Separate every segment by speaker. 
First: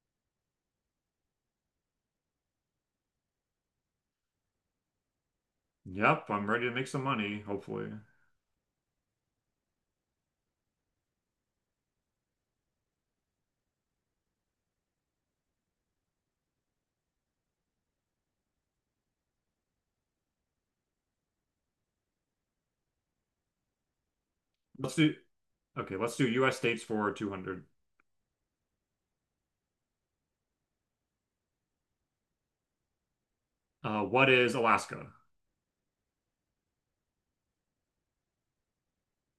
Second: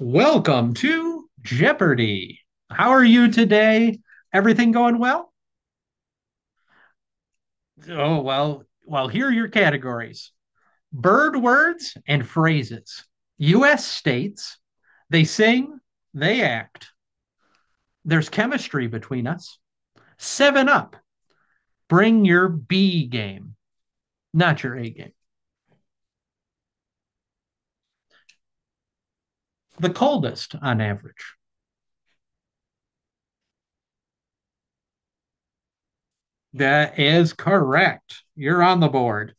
Speaker 1: Welcome to Jeopardy. How are you today? Everything going well?
Speaker 2: Yep, I'm ready to make some money, hopefully.
Speaker 1: Oh, well, here are your categories bird words and phrases, U.S. states. They sing, they act. There's chemistry between us. Seven up, bring your B game, not your A
Speaker 2: Let's
Speaker 1: game.
Speaker 2: do, okay, let's do US states for 200.
Speaker 1: The coldest on average.
Speaker 2: What is Alaska?
Speaker 1: That is correct. You're on the board.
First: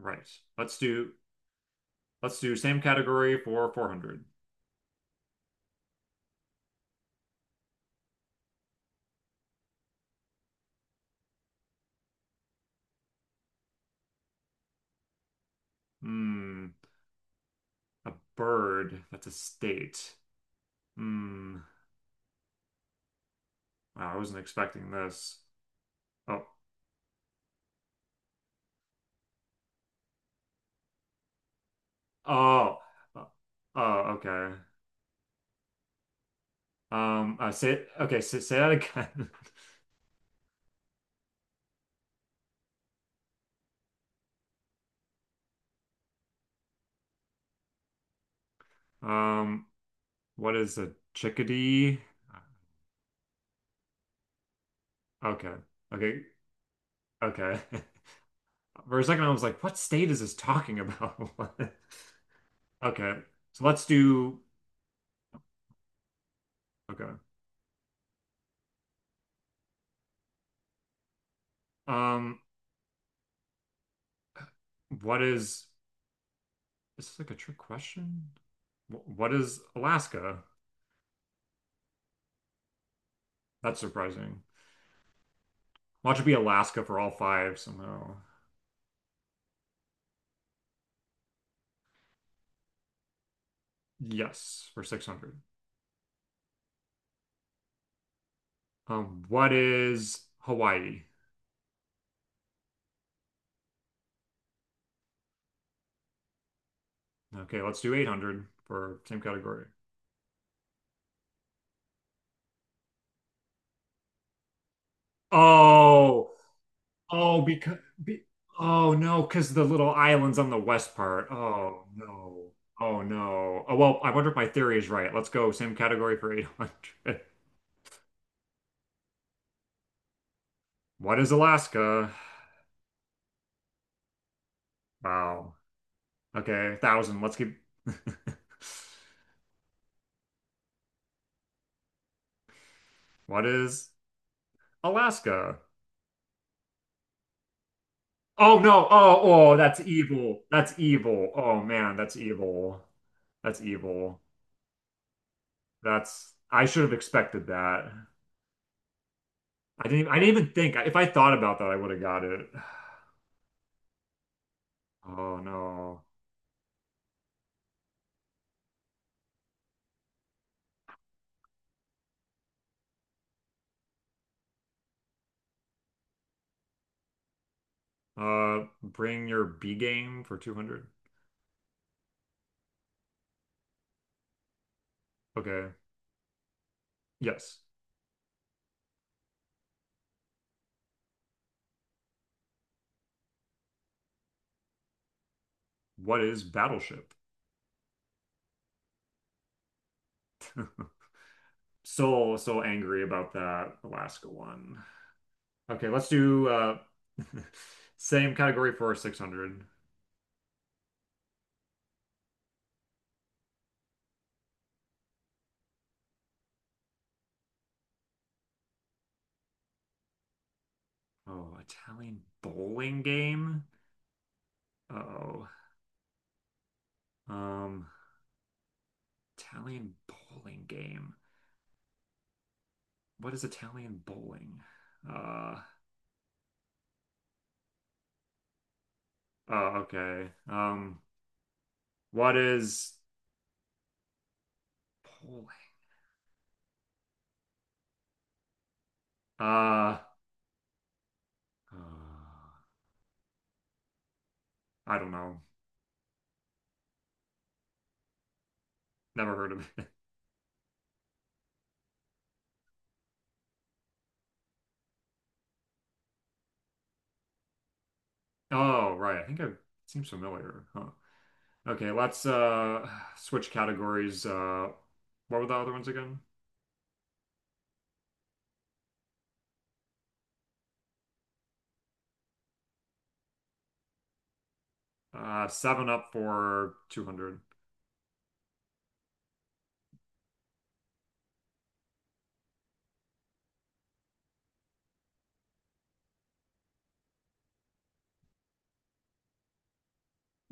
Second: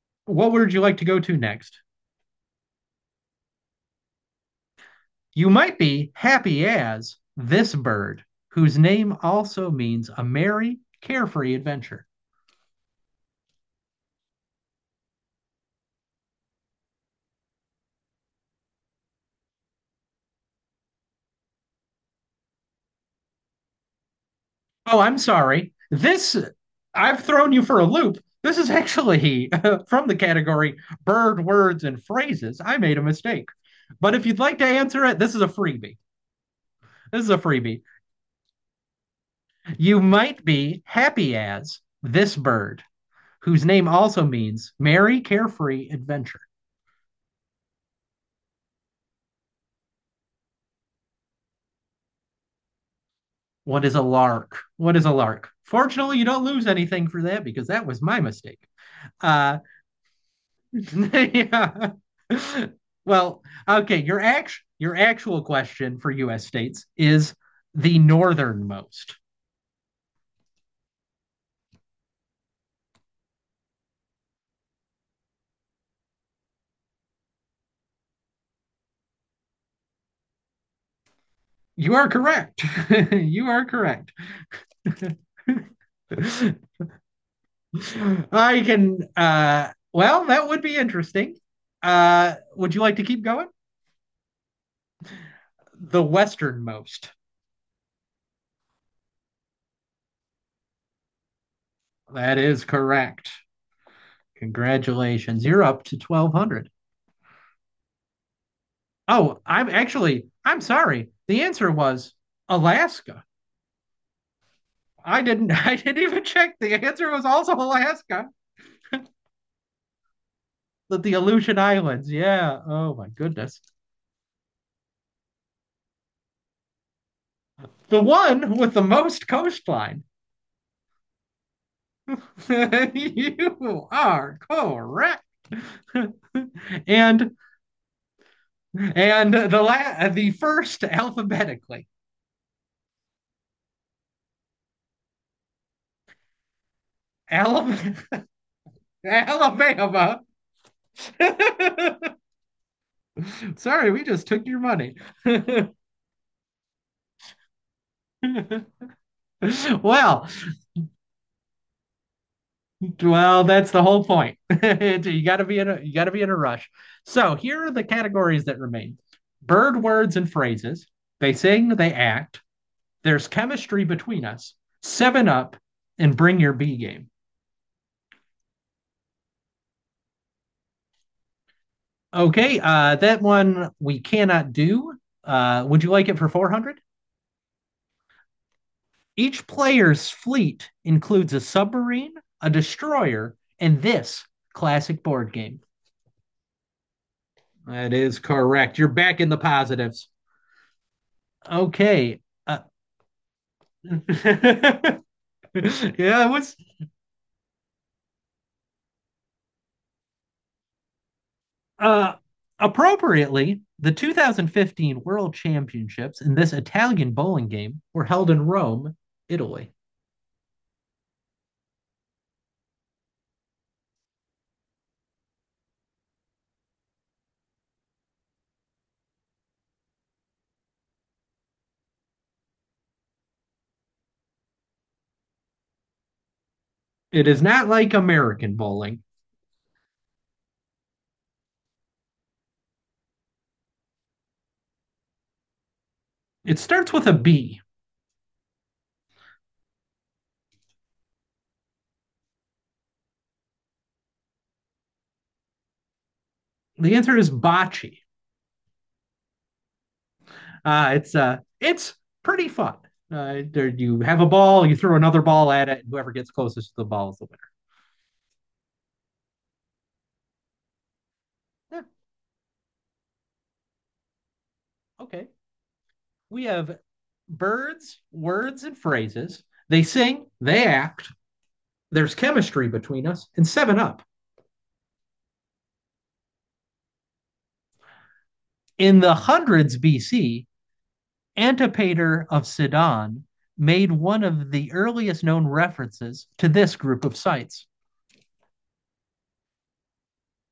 Speaker 2: Right.
Speaker 1: What would
Speaker 2: Let's
Speaker 1: you like to
Speaker 2: do,
Speaker 1: go to next?
Speaker 2: let's do same category for 400.
Speaker 1: You might be happy as this bird, whose name also means a merry, carefree adventure.
Speaker 2: Hmm, a bird. That's a state. Hmm. Wow, I wasn't expecting
Speaker 1: Oh, I'm
Speaker 2: this.
Speaker 1: sorry.
Speaker 2: Oh,
Speaker 1: I've thrown you for a loop. This is actually from the category bird words and phrases. I
Speaker 2: oh,
Speaker 1: made a
Speaker 2: uh,
Speaker 1: mistake.
Speaker 2: oh,
Speaker 1: But if you'd
Speaker 2: okay.
Speaker 1: like to answer it, this is a freebie. This is
Speaker 2: Um,
Speaker 1: a
Speaker 2: uh,
Speaker 1: freebie.
Speaker 2: say, okay, say, say that again.
Speaker 1: You might be happy as this bird, whose name also means merry, carefree adventure.
Speaker 2: Um, what is a chickadee?
Speaker 1: What is a lark? What is a lark?
Speaker 2: Okay,
Speaker 1: Fortunately,
Speaker 2: okay,
Speaker 1: you don't lose anything for that
Speaker 2: okay.
Speaker 1: because that was my mistake.
Speaker 2: For a second, I was
Speaker 1: Uh,
Speaker 2: like, what state is this talking about?
Speaker 1: yeah.
Speaker 2: Okay,
Speaker 1: Well,
Speaker 2: so let's
Speaker 1: okay, your
Speaker 2: do.
Speaker 1: actual question for US states
Speaker 2: Okay.
Speaker 1: is the northernmost.
Speaker 2: Um, what is This is like a trick question? What is Alaska?
Speaker 1: You are correct. You are
Speaker 2: That's
Speaker 1: correct.
Speaker 2: surprising. Watch it be Alaska for all five somehow.
Speaker 1: I can well, that would be interesting. Would you like to keep going?
Speaker 2: Yes, for 600.
Speaker 1: The westernmost.
Speaker 2: What is Hawaii?
Speaker 1: That is correct. Congratulations. You're up to 1,200.
Speaker 2: Okay, let's do 800 for same
Speaker 1: Oh,
Speaker 2: category.
Speaker 1: I'm actually, I'm sorry. The answer was Alaska. I didn't, I didn't even
Speaker 2: Oh,
Speaker 1: check. The answer was
Speaker 2: oh,
Speaker 1: also
Speaker 2: be,
Speaker 1: Alaska.
Speaker 2: oh no, because the little island's on the west
Speaker 1: The
Speaker 2: part.
Speaker 1: Aleutian
Speaker 2: Oh
Speaker 1: Islands.
Speaker 2: no.
Speaker 1: Yeah. Oh
Speaker 2: Oh
Speaker 1: my goodness.
Speaker 2: no. Oh well, I wonder if my theory is right. Let's go. Same category for 800.
Speaker 1: The one with the most coastline.
Speaker 2: What is Alaska?
Speaker 1: You are correct.
Speaker 2: Wow. Okay, 1000.
Speaker 1: and
Speaker 2: Let's keep
Speaker 1: and the first alphabetically.
Speaker 2: What is Alaska?
Speaker 1: Alabama.
Speaker 2: Oh no. Oh, oh, that's
Speaker 1: Alabama.
Speaker 2: evil. That's evil. Oh man, that's evil. That's
Speaker 1: Sorry, we
Speaker 2: evil.
Speaker 1: just took your money.
Speaker 2: That's I should have expected that. I didn't I
Speaker 1: well,
Speaker 2: didn't even think. If I thought about that, I would have got it.
Speaker 1: well, that's the whole point.
Speaker 2: Oh
Speaker 1: You got
Speaker 2: no.
Speaker 1: to be in a rush. So here are the categories that remain: bird words and phrases. They sing, they act. There's chemistry between us. Seven up and bring your B game.
Speaker 2: Bring your B game for 200.
Speaker 1: Okay, that one we cannot do.
Speaker 2: Okay.
Speaker 1: Would you like it for 400?
Speaker 2: Yes.
Speaker 1: Each player's fleet includes a submarine, a destroyer, and this classic board game.
Speaker 2: What is Battleship?
Speaker 1: That is correct. You're back in the positives. Okay.
Speaker 2: So,
Speaker 1: Uh,
Speaker 2: so angry about that Alaska one. Okay, let's
Speaker 1: yeah,
Speaker 2: do
Speaker 1: what's
Speaker 2: same category for 600.
Speaker 1: uh appropriately, the 2015 World Championships in this Italian bowling game were held in Rome, Italy.
Speaker 2: Oh, Italian bowling game? Uh-oh. Um, Italian bowling game. What is Italian bowling? Uh,
Speaker 1: It is not like American bowling.
Speaker 2: oh, okay. What is bowling?
Speaker 1: It starts with a B.
Speaker 2: Uh, Uh, I don't know.
Speaker 1: The answer is bocce.
Speaker 2: Never heard of it.
Speaker 1: It's pretty fun. There, you have a ball, you throw another ball at it, and whoever gets closest to the ball is the
Speaker 2: Oh, right. I think it seems familiar. Huh.
Speaker 1: winner.
Speaker 2: Okay, let's switch categories.
Speaker 1: Yeah, okay.
Speaker 2: What were the other ones again?
Speaker 1: We have birds, words, and phrases. They sing, they act. There's chemistry between us, and seven up.
Speaker 2: Seven Up for 200.
Speaker 1: In the hundreds BC, Antipater of Sidon made one of the earliest known references to this group of sites.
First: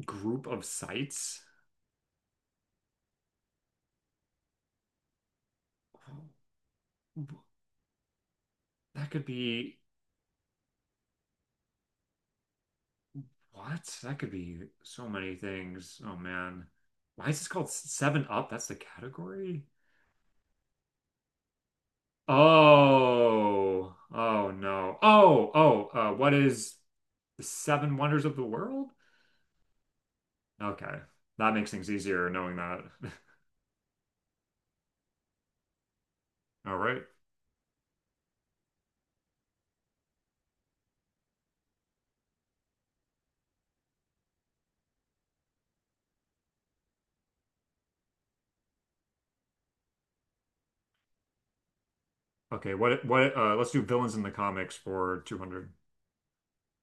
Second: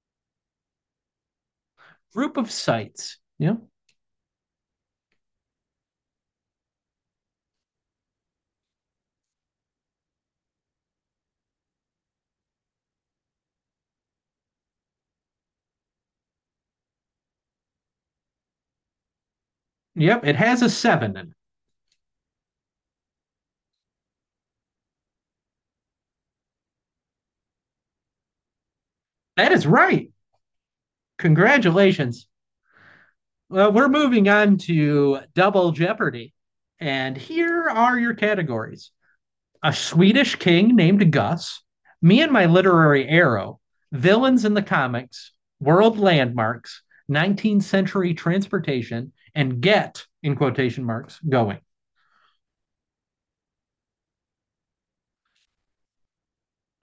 Speaker 2: Group of sites?
Speaker 1: Group of sites. Yep.
Speaker 2: That could be what? That could be so many things. Oh man. Why is this called Seven Up? That's the category?
Speaker 1: Yep. It has a seven in it.
Speaker 2: Oh, oh no. Oh, oh, what is the Seven Wonders of the World?
Speaker 1: That is right.
Speaker 2: Okay. That makes things
Speaker 1: Congratulations.
Speaker 2: easier knowing that.
Speaker 1: Well, we're moving on to Double Jeopardy.
Speaker 2: All right.
Speaker 1: And here are your categories a Swedish king named Gus, me and my literary arrow, villains in the comics, world landmarks, 19th century transportation, and get, in quotation marks, going.
Speaker 2: Okay, what let's do villains in the comics for 200.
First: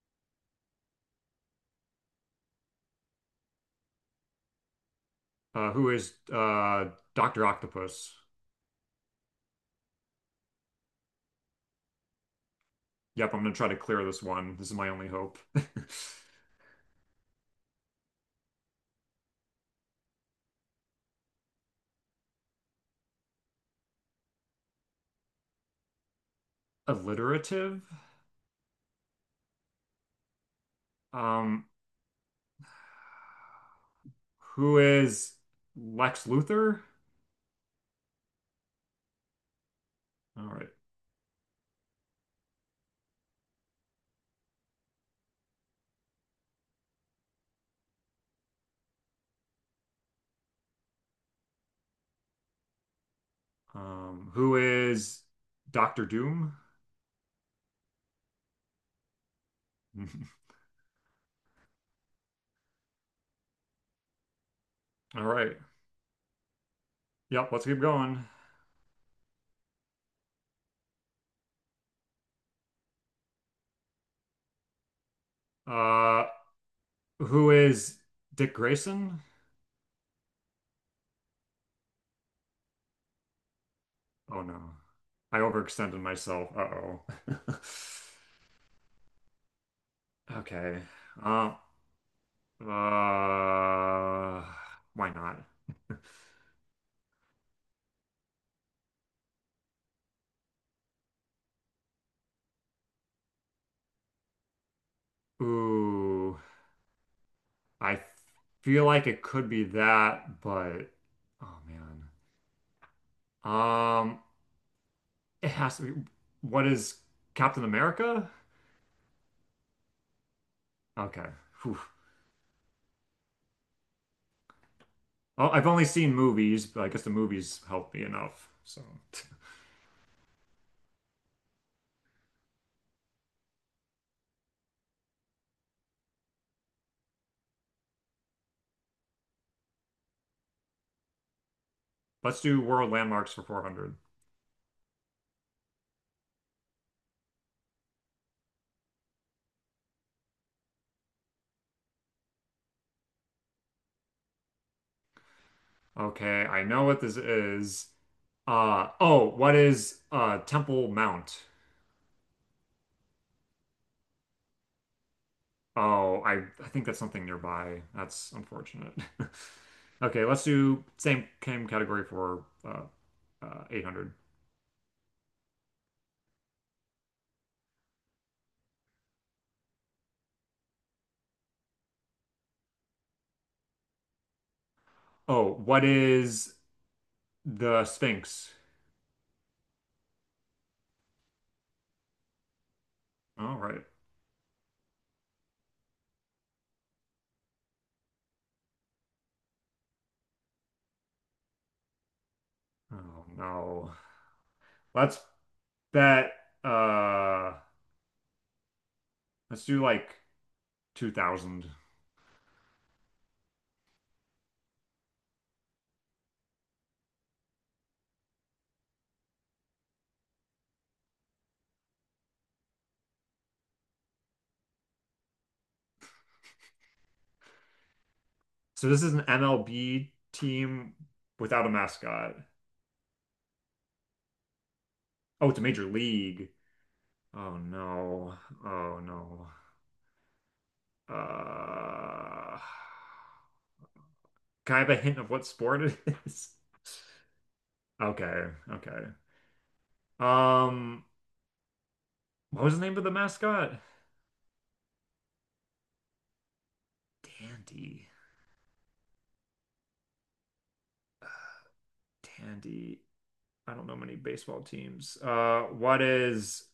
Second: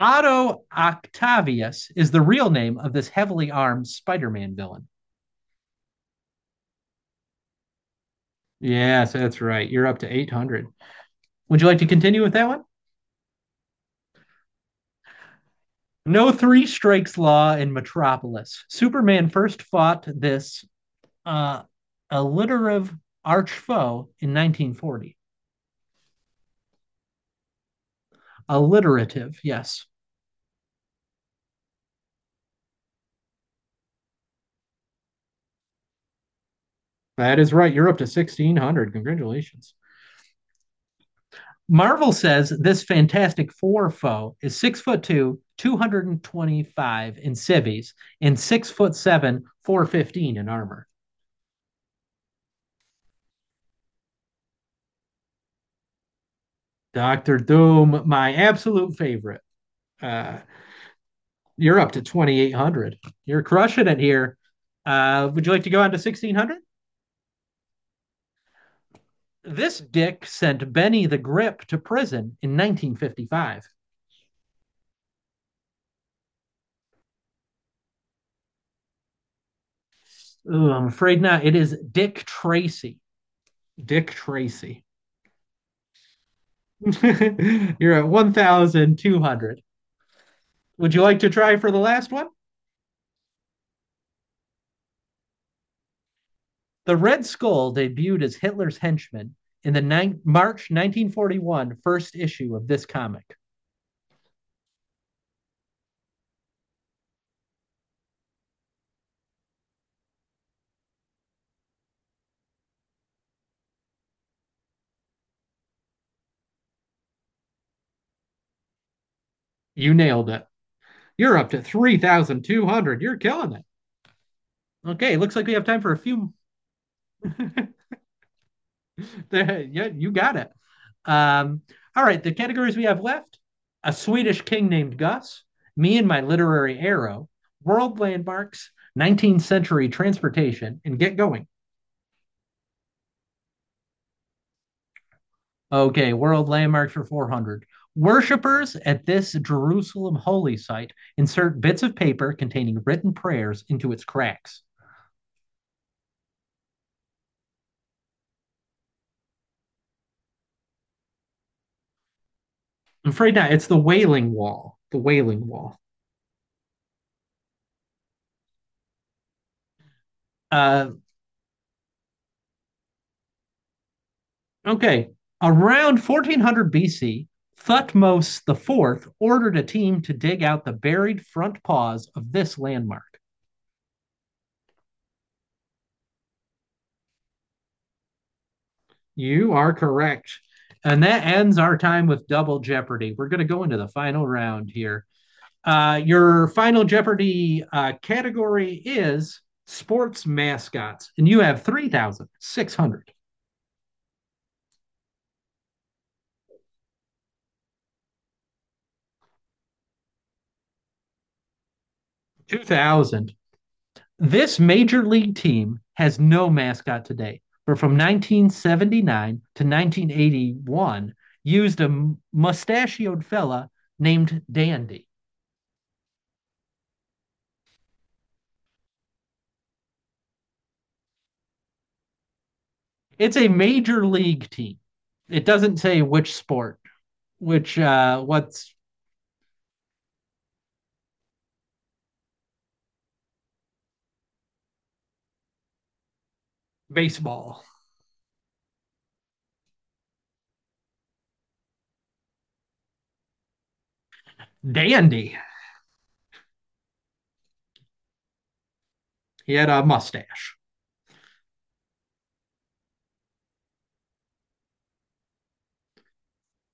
Speaker 1: Otto Octavius is the real name of this heavily armed Spider Man villain.
Speaker 2: Who is Dr. Octopus?
Speaker 1: Yes, that's right. You're up to 800. Would you like to continue with that one?
Speaker 2: Yep, I'm gonna try to clear this one. This is my only hope.
Speaker 1: No three strikes law in Metropolis. Superman first fought this uh, alliterative arch foe in 1940.
Speaker 2: Alliterative?
Speaker 1: Alliterative, yes.
Speaker 2: Um who is Lex Luthor?
Speaker 1: That is right. You're up to 1600. Congratulations.
Speaker 2: All right.
Speaker 1: Marvel says this Fantastic Four foe is 6 foot two, 225 in civvies, and 6 foot seven, 415 in armor.
Speaker 2: Who is Doctor Doom?
Speaker 1: Doctor Doom, my absolute favorite. Uh, you're up to 2800. You're crushing it here.
Speaker 2: All
Speaker 1: Would you
Speaker 2: right.
Speaker 1: like to go on to 1600?
Speaker 2: Yep, let's keep going.
Speaker 1: This dick sent Benny the Grip to prison in 1955.
Speaker 2: Uh who is Dick Grayson?
Speaker 1: Ooh, I'm afraid not. It is Dick Tracy. Dick
Speaker 2: Oh no.
Speaker 1: Tracy.
Speaker 2: I overextended myself. Uh-oh.
Speaker 1: You're at 1,200.
Speaker 2: Okay.
Speaker 1: Would you like to
Speaker 2: Uh,
Speaker 1: try for the last one?
Speaker 2: uh, why not?
Speaker 1: The Red Skull debuted as Hitler's henchman in the nine March 1941 first issue of this comic.
Speaker 2: Ooh, I feel like it could be that, but oh man. Um, it has to be. What is Captain America?
Speaker 1: You nailed it.
Speaker 2: Okay.
Speaker 1: You're up to
Speaker 2: Whew.
Speaker 1: 3,200. You're killing it. Okay, looks like
Speaker 2: Oh,
Speaker 1: we have
Speaker 2: I've
Speaker 1: time
Speaker 2: only
Speaker 1: for a
Speaker 2: seen
Speaker 1: few.
Speaker 2: movies, but I guess the movies helped me enough. So,
Speaker 1: Yeah, you got it. Um, all right, the categories we have left a Swedish king named Gus, me and my literary arrow, world landmarks, 19th century transportation, and get going.
Speaker 2: let's do world landmarks for 400.
Speaker 1: Okay, world landmarks for 400. Worshippers at this Jerusalem holy site insert bits of paper containing written prayers into its cracks.
Speaker 2: Okay, I know what this is. Uh oh, what is Temple Mount?
Speaker 1: I'm afraid not. It's the Wailing Wall. The Wailing Wall.
Speaker 2: Oh, I think that's something nearby. That's unfortunate. Okay, let's do
Speaker 1: Uh,
Speaker 2: same category for 800.
Speaker 1: Okay. Around 1400 BC, Thutmose the Fourth ordered a team to dig out the buried front paws of this landmark.
Speaker 2: Oh, what is the Sphinx?
Speaker 1: You are correct. And that ends our time with Double Jeopardy. We're going to
Speaker 2: All
Speaker 1: go into
Speaker 2: right.
Speaker 1: the final round here. Your Final Jeopardy category is sports mascots, and you have three thousand six hundred
Speaker 2: Oh no. Let's bet uh let's do like 2000.
Speaker 1: two thousand. This major league team has no mascot today, but from 1979 to 1981 used a mustachioed fella named Dandy.
Speaker 2: So this is an MLB team without a mascot.
Speaker 1: It's a major league team. It
Speaker 2: Oh, it's a
Speaker 1: doesn't
Speaker 2: major
Speaker 1: say which
Speaker 2: league.
Speaker 1: sport,
Speaker 2: Oh
Speaker 1: which
Speaker 2: no.
Speaker 1: what's
Speaker 2: Oh no. Uh, can I have a hint of what sport it is?
Speaker 1: baseball.
Speaker 2: Okay, okay. Um, what was the name of the mascot?
Speaker 1: Dandy.
Speaker 2: Dandy.
Speaker 1: He had a mustache.
Speaker 2: Uh, Dandy. I don't know many baseball teams. What is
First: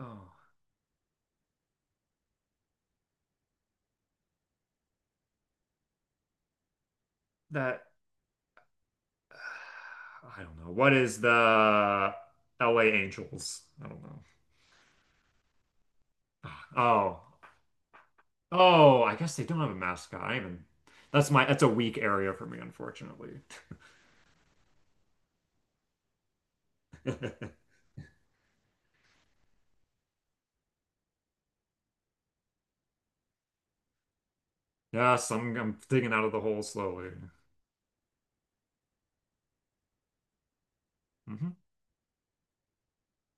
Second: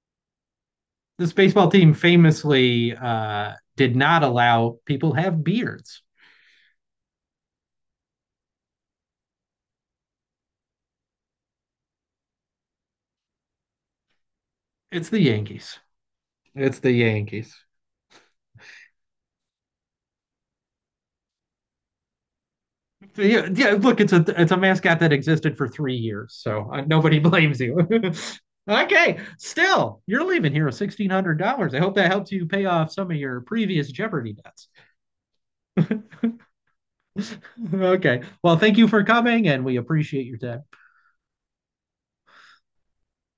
Speaker 2: Oh,
Speaker 1: This baseball team famously did not allow people have beards.
Speaker 2: that? I don't know. What is the LA Angels? I don't know.
Speaker 1: It's the Yankees.
Speaker 2: Ah,
Speaker 1: It's the
Speaker 2: oh,
Speaker 1: Yankees.
Speaker 2: oh, I guess they don't have a mascot. I even that's my That's a weak area for me, unfortunately.
Speaker 1: Yeah, yeah, look, it's a mascot that existed for 3 years, so nobody blames you. Okay, still, you're leaving here with $1,600. I hope that helps you pay off some of your previous Jeopardy debts.
Speaker 2: Yes, I'm digging out of the hole slowly.
Speaker 1: Okay, well, thank you for coming, and we appreciate your time.
Speaker 2: Mhm.